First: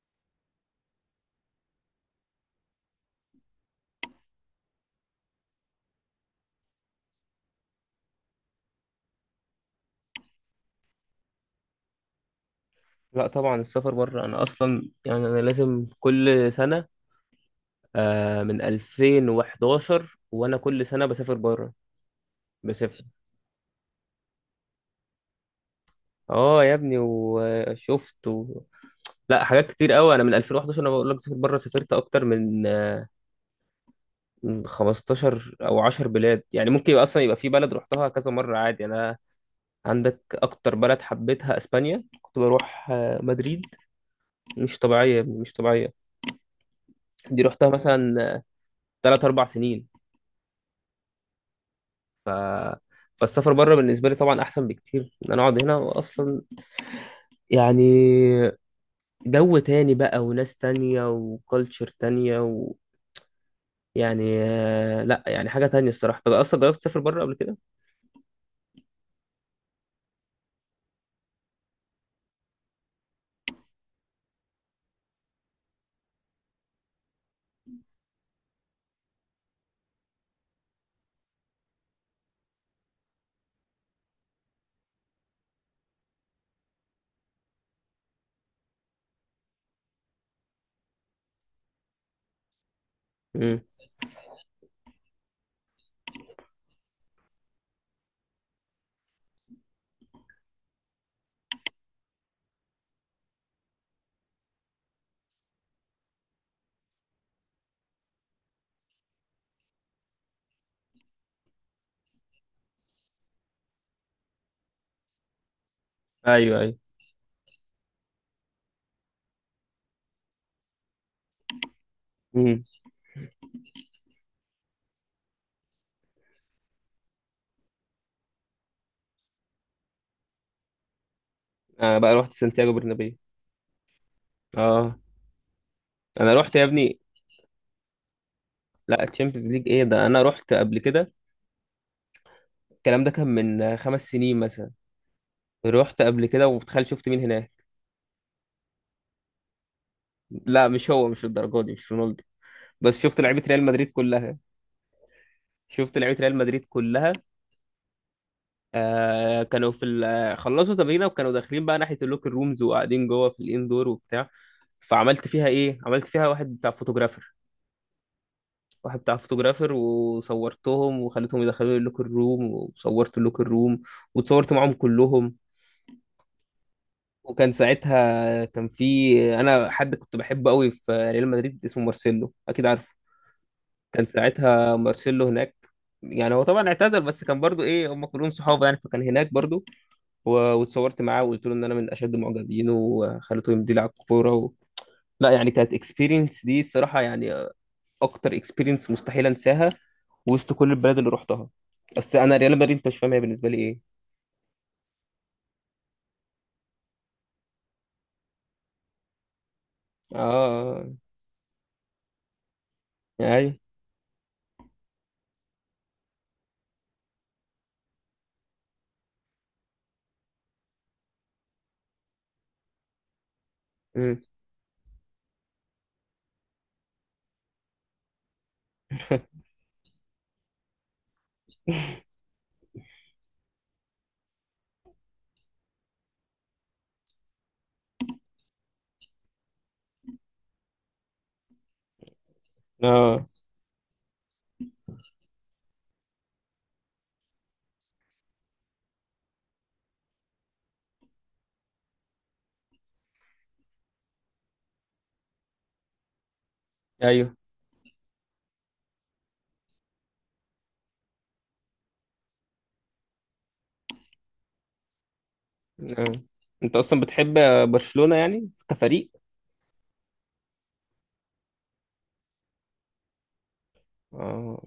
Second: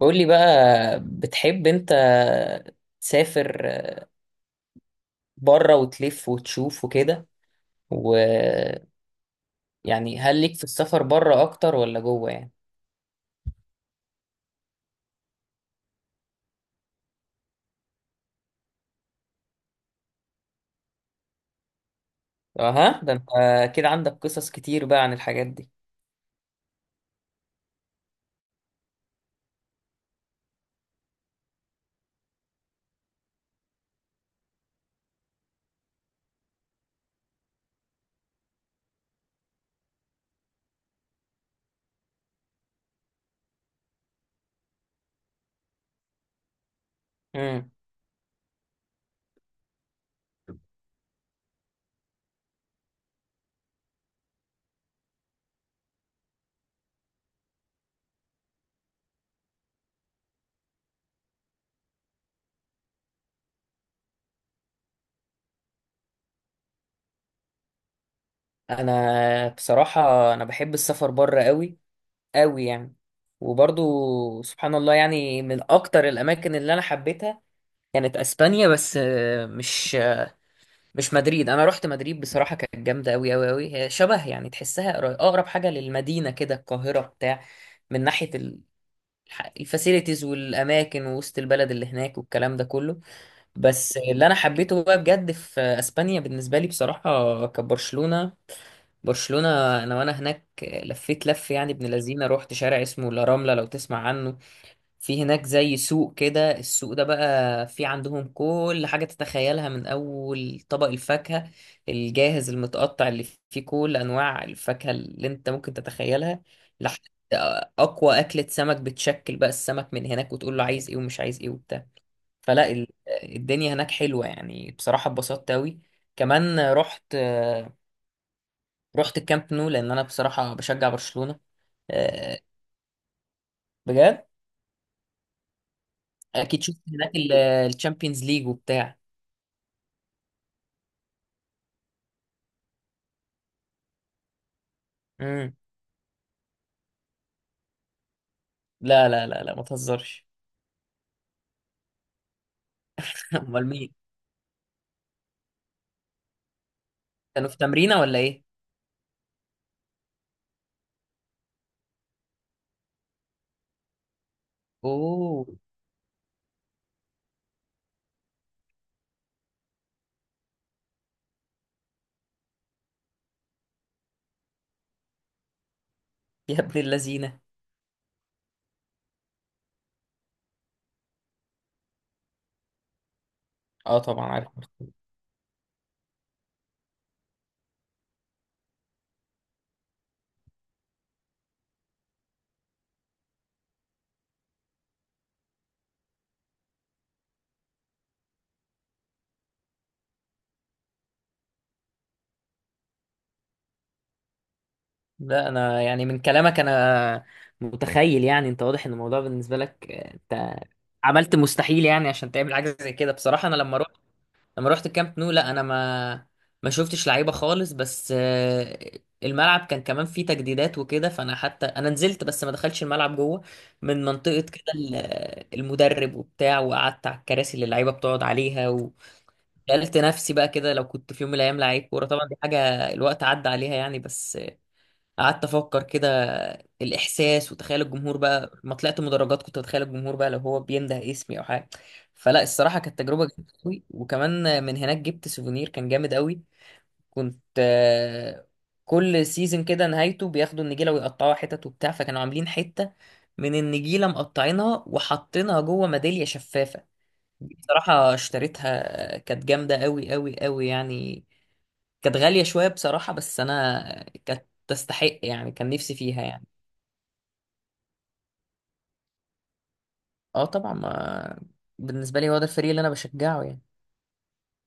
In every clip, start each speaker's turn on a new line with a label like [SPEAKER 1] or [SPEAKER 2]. [SPEAKER 1] قولي بقى، بتحب انت تسافر بره وتلف وتشوف وكده، ويعني هل ليك في السفر بره اكتر ولا جوه يعني؟
[SPEAKER 2] لا طبعا السفر بره انا اصلا يعني انا لازم كل سنه. من 2011 وانا كل سنه بسافر بره
[SPEAKER 1] اها
[SPEAKER 2] بسافر
[SPEAKER 1] ده انت كده عندك قصص كتير بقى عن الحاجات دي.
[SPEAKER 2] اه يا ابني، وشفت لا، حاجات كتير قوي. انا من 2011 انا بقول لك سافر بره، سافرت اكتر من 15 او 10 بلاد. يعني ممكن يبقى اصلا يبقى في بلد رحتها كذا مره عادي. انا عندك اكتر بلد حبيتها اسبانيا، كنت بروح مدريد. مش طبيعيه يا ابني، مش طبيعيه. دي رحتها
[SPEAKER 1] امم
[SPEAKER 2] مثلا 3 4 سنين ف... فالسفر بره بالنسبه لي طبعا احسن بكتير ان انا اقعد هنا. واصلا يعني جو تاني بقى وناس تانية وكالتشر تانية يعني لا يعني حاجه تانية الصراحه. طب اصلا جربت تسافر بره قبل كده؟
[SPEAKER 1] انا بصراحة، انا بحب السفر بره قوي قوي يعني. وبرضو سبحان الله يعني، من اكتر الاماكن اللي انا حبيتها كانت اسبانيا، بس مش مدريد. انا رحت مدريد بصراحه، كانت جامده قوي قوي قوي، هي شبه يعني تحسها اقرب حاجه للمدينه كده القاهره بتاع، من ناحيه الفاسيلتيز والاماكن ووسط البلد اللي هناك والكلام ده كله.
[SPEAKER 2] امم.
[SPEAKER 1] بس اللي انا حبيته بقى بجد في اسبانيا بالنسبه لي بصراحه كانت برشلونه، برشلونه. انا وانا هناك لفيت لف يعني ابن لذينه، رحت شارع اسمه لا راملا لو تسمع عنه، في هناك زي سوق كده. السوق ده بقى في عندهم كل حاجة تتخيلها من أول طبق الفاكهة الجاهز المتقطع اللي فيه كل أنواع الفاكهة اللي أنت ممكن تتخيلها،
[SPEAKER 2] ايوه، ايوه.
[SPEAKER 1] لحد أقوى أكلة سمك، بتشكل بقى السمك من هناك وتقول له عايز إيه ومش عايز إيه وبتاع.
[SPEAKER 2] امم.
[SPEAKER 1] فلا ال- الدنيا هناك حلوة يعني، بصراحة اتبسطت أوي. كمان رحت، الكامب نو، لأن أنا بصراحة بشجع برشلونة.
[SPEAKER 2] انا بقى رحت
[SPEAKER 1] آه،
[SPEAKER 2] سانتياغو برنابيو.
[SPEAKER 1] بجد،
[SPEAKER 2] اه، انا رحت
[SPEAKER 1] أكيد
[SPEAKER 2] يا
[SPEAKER 1] شفت
[SPEAKER 2] ابني.
[SPEAKER 1] هناك الشامبيونز ليج وبتاع.
[SPEAKER 2] لا، تشامبيونز ليج ايه ده، انا رحت قبل كده. الكلام ده كان من خمس سنين مثلا.
[SPEAKER 1] مم.
[SPEAKER 2] رحت قبل كده وتخيل شفت مين هناك.
[SPEAKER 1] لا لا لا لا، ما تهزرش.
[SPEAKER 2] لا مش هو، مش الدرجه دي، مش رونالدو. بس شفت لعيبه ريال
[SPEAKER 1] امال
[SPEAKER 2] مدريد
[SPEAKER 1] مين؟
[SPEAKER 2] كلها. شفت لعيبه ريال مدريد كلها.
[SPEAKER 1] كانوا في تمرينه ولا ايه؟
[SPEAKER 2] آه، كانوا في خلصوا تمرينه وكانوا داخلين بقى ناحيه اللوكر رومز، وقاعدين جوه في الاندور وبتاع. فعملت فيها
[SPEAKER 1] اوه،
[SPEAKER 2] ايه، عملت فيها واحد بتاع فوتوغرافر، وصورتهم وخليتهم يدخلوا لي اللوكر روم، وصورت اللوكر روم، واتصورت معاهم كلهم.
[SPEAKER 1] يا ابن اللذينه.
[SPEAKER 2] وكان ساعتها كان في، انا حد كنت بحبه قوي في ريال مدريد اسمه مارسيلو، اكيد عارفه.
[SPEAKER 1] اه
[SPEAKER 2] كان
[SPEAKER 1] طبعا عارف.
[SPEAKER 2] ساعتها مارسيلو هناك. يعني هو طبعا اعتزل بس كان برضو ايه، هم كلهم صحابه يعني، فكان هناك برضو. و- واتصورت معاه وقلت له ان انا من اشد معجبينه، وخليته يمضي لي على الكوره لا يعني كانت اكسبيرينس دي الصراحه يعني اكتر اكسبيرينس مستحيل انساها وسط كل البلاد اللي رحتها. اصل انا ريال مدريد انت مش فاهم هي بالنسبه لي ايه.
[SPEAKER 1] لا انا يعني من كلامك انا متخيل، يعني انت واضح ان الموضوع بالنسبه لك انت
[SPEAKER 2] اه.
[SPEAKER 1] عملت مستحيل يعني عشان تعمل حاجه زي كده.
[SPEAKER 2] آه،
[SPEAKER 1] بصراحه انا
[SPEAKER 2] ايوه.
[SPEAKER 1] لما، رحت الكامب نو، لا انا ما شفتش لعيبه خالص، بس الملعب كان كمان فيه تجديدات وكده، فانا حتى انا نزلت بس ما دخلتش الملعب جوه من
[SPEAKER 2] امم.
[SPEAKER 1] منطقه كده المدرب وبتاع، وقعدت على الكراسي اللي اللعيبه بتقعد عليها. وسالت نفسي بقى كده، لو كنت في يوم من الايام لعيب كوره، طبعا دي حاجه الوقت عدى عليها يعني، بس قعدت افكر كده الاحساس، وتخيل الجمهور بقى، ما طلعت مدرجات كنت اتخيل الجمهور بقى لو هو بينده اسمي او حاجه. فلا الصراحه كانت تجربه
[SPEAKER 2] اه،
[SPEAKER 1] جامده قوي. وكمان من هناك جبت سوفونير كان جامد قوي. كنت كل سيزون كده نهايته بياخدوا النجيله ويقطعوها حتت وبتاع، فكانوا عاملين حته من النجيله مقطعينها وحاطينها جوه ميداليه شفافه،
[SPEAKER 2] ايوه.
[SPEAKER 1] بصراحه اشتريتها كانت جامده قوي قوي قوي يعني. كانت غالية شوية بصراحة، بس أنا كانت تستحق يعني، كان نفسي
[SPEAKER 2] آه.
[SPEAKER 1] فيها يعني.
[SPEAKER 2] انت اصلا بتحب برشلونه يعني كفريق؟
[SPEAKER 1] اه طبعا، ما بالنسبة لي هو ده الفريق اللي أنا بشجعه يعني.
[SPEAKER 2] اه.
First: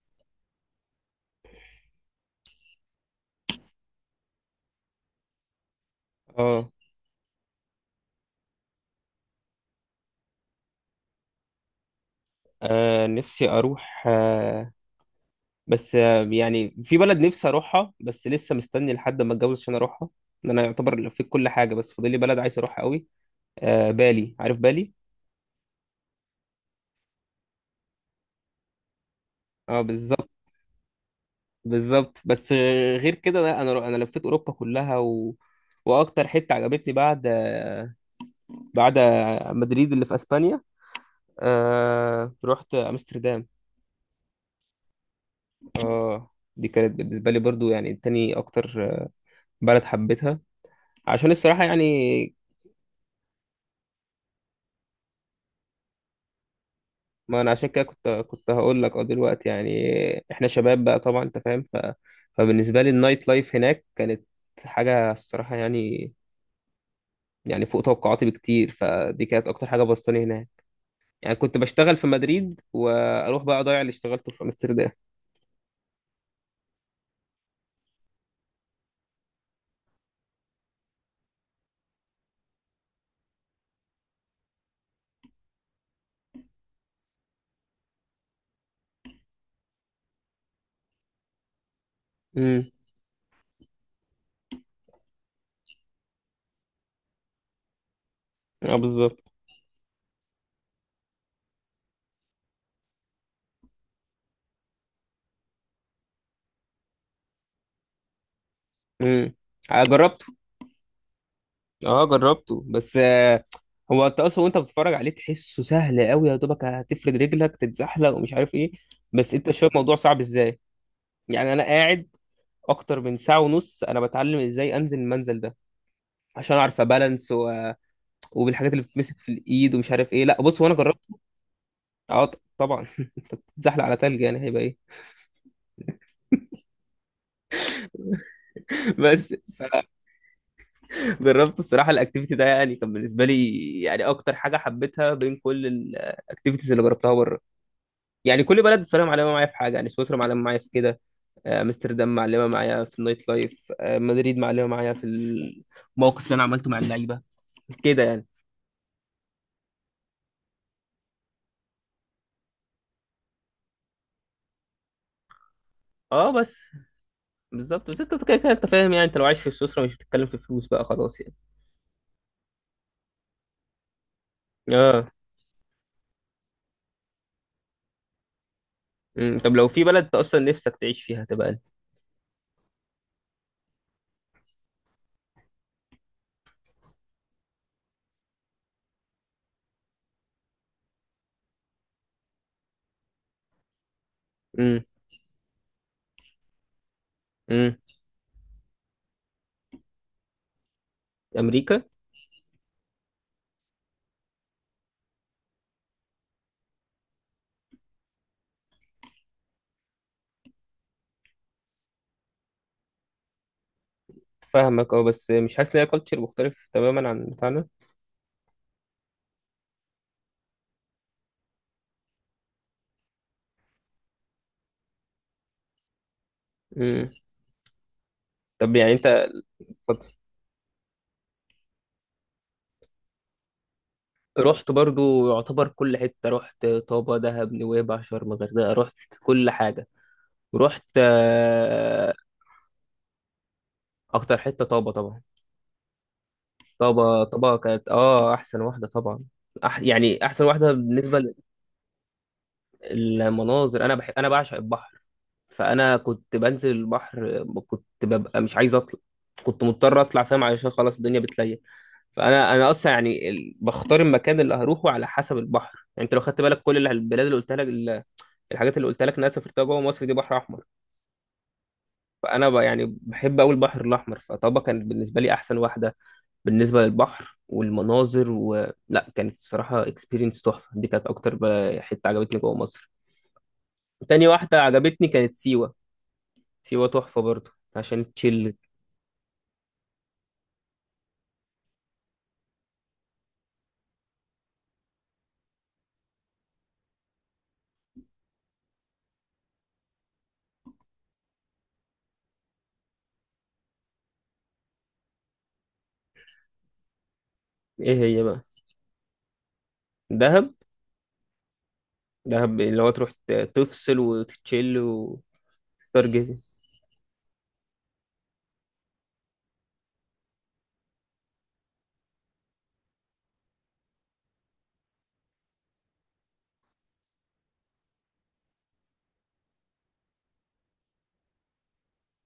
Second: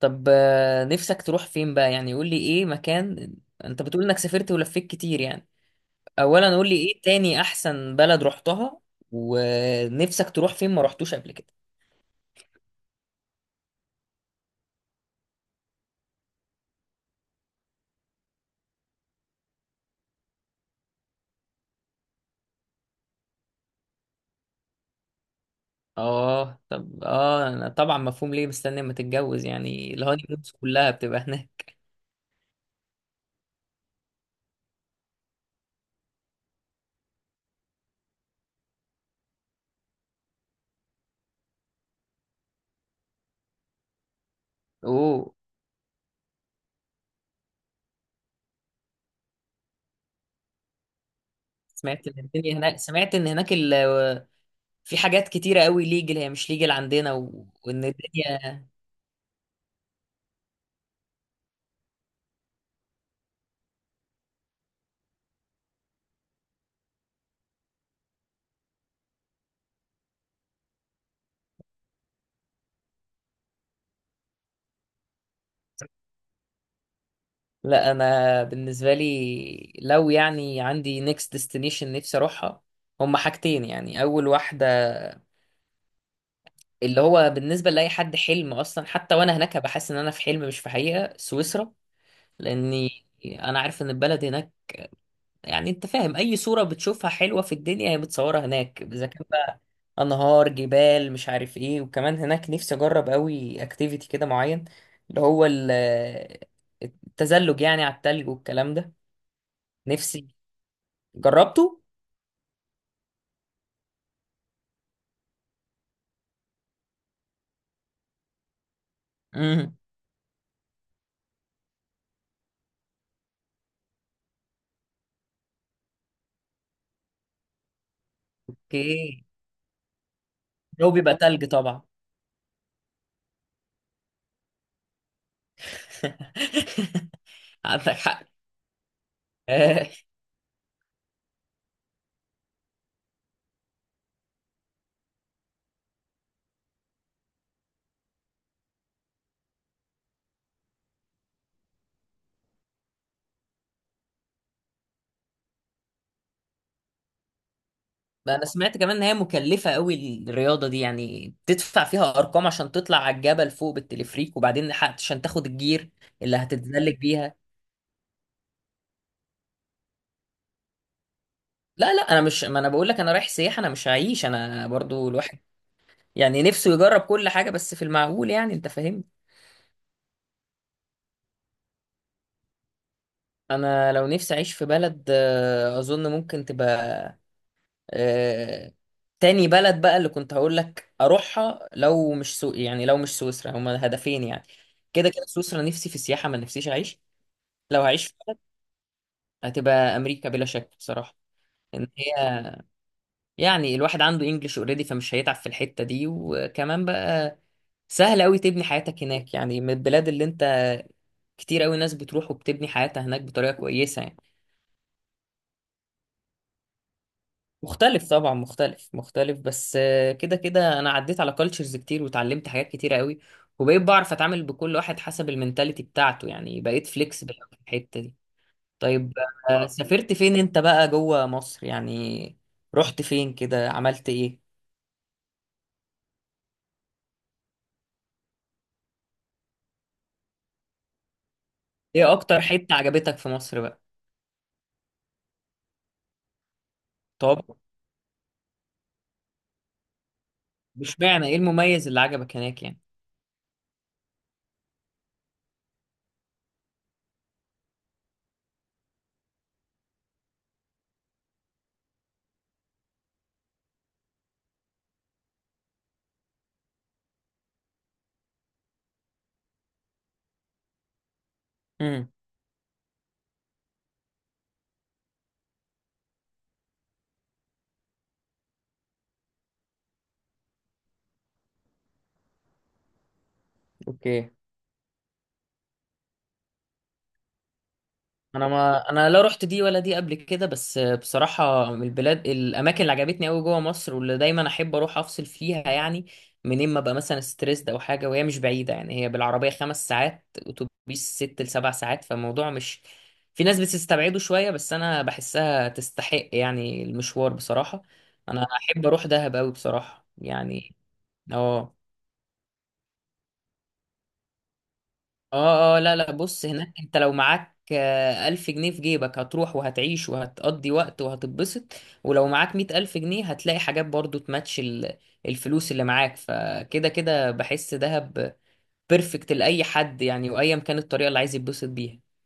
[SPEAKER 1] طب نفسك تروح فين بقى يعني؟ قول لي إيه مكان، أنت بتقول إنك سافرت ولفيت كتير يعني. أولا قول
[SPEAKER 2] اه.
[SPEAKER 1] لي إيه تاني أحسن بلد رحتها، ونفسك تروح فين ما رحتوش قبل كده؟
[SPEAKER 2] نفسي اروح، آه، بس آه، يعني في بلد نفسي اروحها بس لسه مستني لحد ما اتجوز عشان اروحها. ان انا يعتبر لفيت كل حاجه بس فاضل لي بلد عايز اروحها قوي. آه، بالي عارف بالي.
[SPEAKER 1] اه طب، اه أنا طبعا مفهوم ليه مستني اما تتجوز
[SPEAKER 2] اه
[SPEAKER 1] يعني، الهاني
[SPEAKER 2] بالظبط.
[SPEAKER 1] مونز كلها بتبقى هناك.
[SPEAKER 2] بالظبط. بس غير كده لا، انا لفيت اوروبا كلها واكتر حته عجبتني بعد بعد مدريد اللي في اسبانيا، رحت امستردام.
[SPEAKER 1] اوه.
[SPEAKER 2] اه. دي كانت بالنسبه لي برضو يعني تاني اكتر بلد حبيتها، عشان الصراحه يعني،
[SPEAKER 1] سمعت ان الدنيا هناك، سمعت ان هناك في حاجات كتيرة قوي ليجل هي مش ليجل عندنا،
[SPEAKER 2] ما
[SPEAKER 1] و...
[SPEAKER 2] انا عشان
[SPEAKER 1] وان
[SPEAKER 2] كده كنت
[SPEAKER 1] الدنيا.
[SPEAKER 2] هقول لك اه دلوقتي يعني احنا شباب بقى طبعا انت فاهم. فبالنسبه لي النايت لايف هناك كانت حاجه الصراحه يعني، يعني فوق توقعاتي بكتير. فدي كانت اكتر حاجه بسطاني هناك يعني. كنت بشتغل في مدريد واروح بقى اضيع اللي اشتغلته في امستردام.
[SPEAKER 1] لا، انا بالنسبة لي لو يعني عندي نيكست ديستنيشن نفسي اروحها، هما حاجتين يعني. اول واحدة اللي هو بالنسبة لأي حد حلم اصلا، حتى وانا هناك هبقى حاسس ان انا في حلم مش في حقيقة، سويسرا.
[SPEAKER 2] امم.
[SPEAKER 1] لاني انا عارف ان البلد هناك، يعني انت فاهم، اي صورة بتشوفها حلوة في الدنيا هي بتصورها
[SPEAKER 2] اه
[SPEAKER 1] هناك، اذا
[SPEAKER 2] بالظبط.
[SPEAKER 1] كان بقى انهار، جبال، مش عارف ايه. وكمان هناك نفسي اجرب قوي اكتيفيتي كده معين، اللي هو التزلج يعني على التلج والكلام ده.
[SPEAKER 2] امم. جربته.
[SPEAKER 1] نفسي جربته.
[SPEAKER 2] اه جربته. بس هو انت اصلا وانت بتتفرج عليه تحسه سهل قوي، يا دوبك هتفرد رجلك تتزحلق ومش عارف ايه، بس انت شايف
[SPEAKER 1] امم،
[SPEAKER 2] الموضوع صعب ازاي. يعني انا قاعد اكتر من ساعه ونص انا بتعلم ازاي انزل المنزل ده، عشان اعرف ابالانس وبالحاجات اللي بتمسك
[SPEAKER 1] اوكي،
[SPEAKER 2] في الايد ومش عارف ايه. لا بص، وانا
[SPEAKER 1] لو
[SPEAKER 2] جربت.
[SPEAKER 1] بيبقى تلج طبعا.
[SPEAKER 2] اه طبعا انت بتتزحلق على تلج يعني هيبقى ايه.
[SPEAKER 1] عندك حق.
[SPEAKER 2] بس. فجربت الصراحه الاكتيفيتي ده، يعني كان بالنسبه لي يعني اكتر حاجه حبيتها بين كل الاكتيفيتيز اللي جربتها بره. يعني كل بلد الصراحه معلمه معايا في حاجه. يعني سويسرا معلمه معايا في كده، امستردام معلمه معايا في النايت لايف، مدريد معلمه معايا في الموقف اللي انا عملته مع اللعيبه كده يعني.
[SPEAKER 1] بقى انا سمعت كمان ان هي مكلفه قوي الرياضه دي يعني، بتدفع فيها ارقام عشان تطلع على الجبل فوق بالتلفريك، وبعدين عشان تاخد الجير
[SPEAKER 2] اه
[SPEAKER 1] اللي
[SPEAKER 2] بس.
[SPEAKER 1] هتتزلج بيها.
[SPEAKER 2] بالظبط، بس انت كده كده انت فاهم يعني، انت لو عايش في سويسرا مش بتتكلم في فلوس بقى، خلاص يعني.
[SPEAKER 1] لا لا، انا مش ما انا بقول لك، انا رايح سياحه انا مش هعيش، انا
[SPEAKER 2] اه.
[SPEAKER 1] برضو الواحد يعني نفسه يجرب كل حاجه بس في المعقول يعني، انت فاهم.
[SPEAKER 2] امم. طب لو في بلد انت اصلا نفسك تعيش فيها هتبقى ايه؟
[SPEAKER 1] انا لو نفسي اعيش في بلد، اظن ممكن تبقى آه، تاني بلد بقى اللي كنت هقول لك اروحها، لو مش يعني لو مش سويسرا، هما هدفين يعني.
[SPEAKER 2] امم.
[SPEAKER 1] كده كده سويسرا نفسي في السياحه، ما نفسيش اعيش.
[SPEAKER 2] امم.
[SPEAKER 1] لو هعيش في بلد هتبقى امريكا بلا شك بصراحه.
[SPEAKER 2] امريكا.
[SPEAKER 1] ان هي يعني الواحد عنده انجلش اوريدي، فمش هيتعب في الحته دي، وكمان بقى سهل قوي تبني حياتك هناك يعني، من البلاد اللي انت، كتير قوي ناس بتروح وبتبني حياتها هناك بطريقه كويسه يعني.
[SPEAKER 2] فاهمك، اه، بس مش حاسس ان هي كالتشر مختلف تماما عن بتاعنا؟
[SPEAKER 1] مختلف طبعا، مختلف مختلف، بس كده كده انا عديت على كالتشرز كتير وتعلمت حاجات كتير قوي، وبقيت بعرف اتعامل بكل واحد حسب المينتاليتي بتاعته يعني، بقيت
[SPEAKER 2] امم.
[SPEAKER 1] فليكسبل في الحته دي.
[SPEAKER 2] طب يعني انت،
[SPEAKER 1] طيب
[SPEAKER 2] اتفضل.
[SPEAKER 1] سافرت فين انت بقى جوه مصر يعني؟ رحت فين كده، عملت ايه؟
[SPEAKER 2] رحت برضو يعتبر كل حته، رحت طابا، دهب، نويبع، شرم، الغردقه، رحت كل حاجه. رحت
[SPEAKER 1] ايه
[SPEAKER 2] آه،
[SPEAKER 1] اكتر حتة عجبتك في مصر بقى؟
[SPEAKER 2] اكتر حته طابا طبعا. طابا
[SPEAKER 1] طب
[SPEAKER 2] كانت اه احسن واحده طبعا. يعني احسن واحده
[SPEAKER 1] مش
[SPEAKER 2] بالنسبه،
[SPEAKER 1] معنى ايه المميز اللي عجبك هناك يعني؟
[SPEAKER 2] المناظر. انا بحب، انا بعشق البحر. فانا كنت بنزل البحر كنت ببقى مش عايز اطلع، كنت مضطر اطلع فاهم، علشان خلاص الدنيا بتليل. فانا اصلا يعني بختار المكان اللي هروحه على حسب البحر. يعني انت لو خدت بالك كل البلاد اللي قلت لك الحاجات اللي قلت لك إن انا سافرتها جوه مصر دي بحر احمر.
[SPEAKER 1] امم،
[SPEAKER 2] فانا يعني بحب قوي البحر الاحمر، فطبعا كانت بالنسبه لي احسن واحده بالنسبه للبحر والمناظر لا كانت الصراحه اكسبيرينس تحفه. دي كانت اكتر حته عجبتني جوه مصر. تاني
[SPEAKER 1] اوكي.
[SPEAKER 2] واحده عجبتني كانت سيوه. سيوة تحفة برضو، عشان
[SPEAKER 1] انا
[SPEAKER 2] تشيل.
[SPEAKER 1] ما انا، لا رحت دي ولا دي قبل كده، بس بصراحه من البلاد الاماكن اللي عجبتني قوي جوه مصر واللي دايما احب اروح افصل فيها يعني، منين ما ابقى مثلا ستريسد او حاجه، وهي مش بعيده يعني، هي بالعربيه 5 ساعات اتوبيس، 6 لـ 7 ساعات، فالموضوع مش، في ناس بتستبعده شويه بس انا بحسها تستحق يعني المشوار بصراحه.
[SPEAKER 2] ايه هي بقى؟
[SPEAKER 1] انا احب اروح دهب قوي بصراحه
[SPEAKER 2] دهب.
[SPEAKER 1] يعني. اه
[SPEAKER 2] دهب اللي هو تروح تفصل وتتشيل
[SPEAKER 1] اه اه، لا لا بص،
[SPEAKER 2] وستار
[SPEAKER 1] هناك انت لو معاك 1000 جنيه في جيبك هتروح وهتعيش وهتقضي وقت وهتتبسط، ولو معاك 100 ألف جنيه هتلاقي حاجات برضو تماتش الفلوس اللي معاك، فكده كده بحس دهب بيرفكت لأي حد يعني، وأيا كانت الطريقة اللي عايز يتبسط بيها.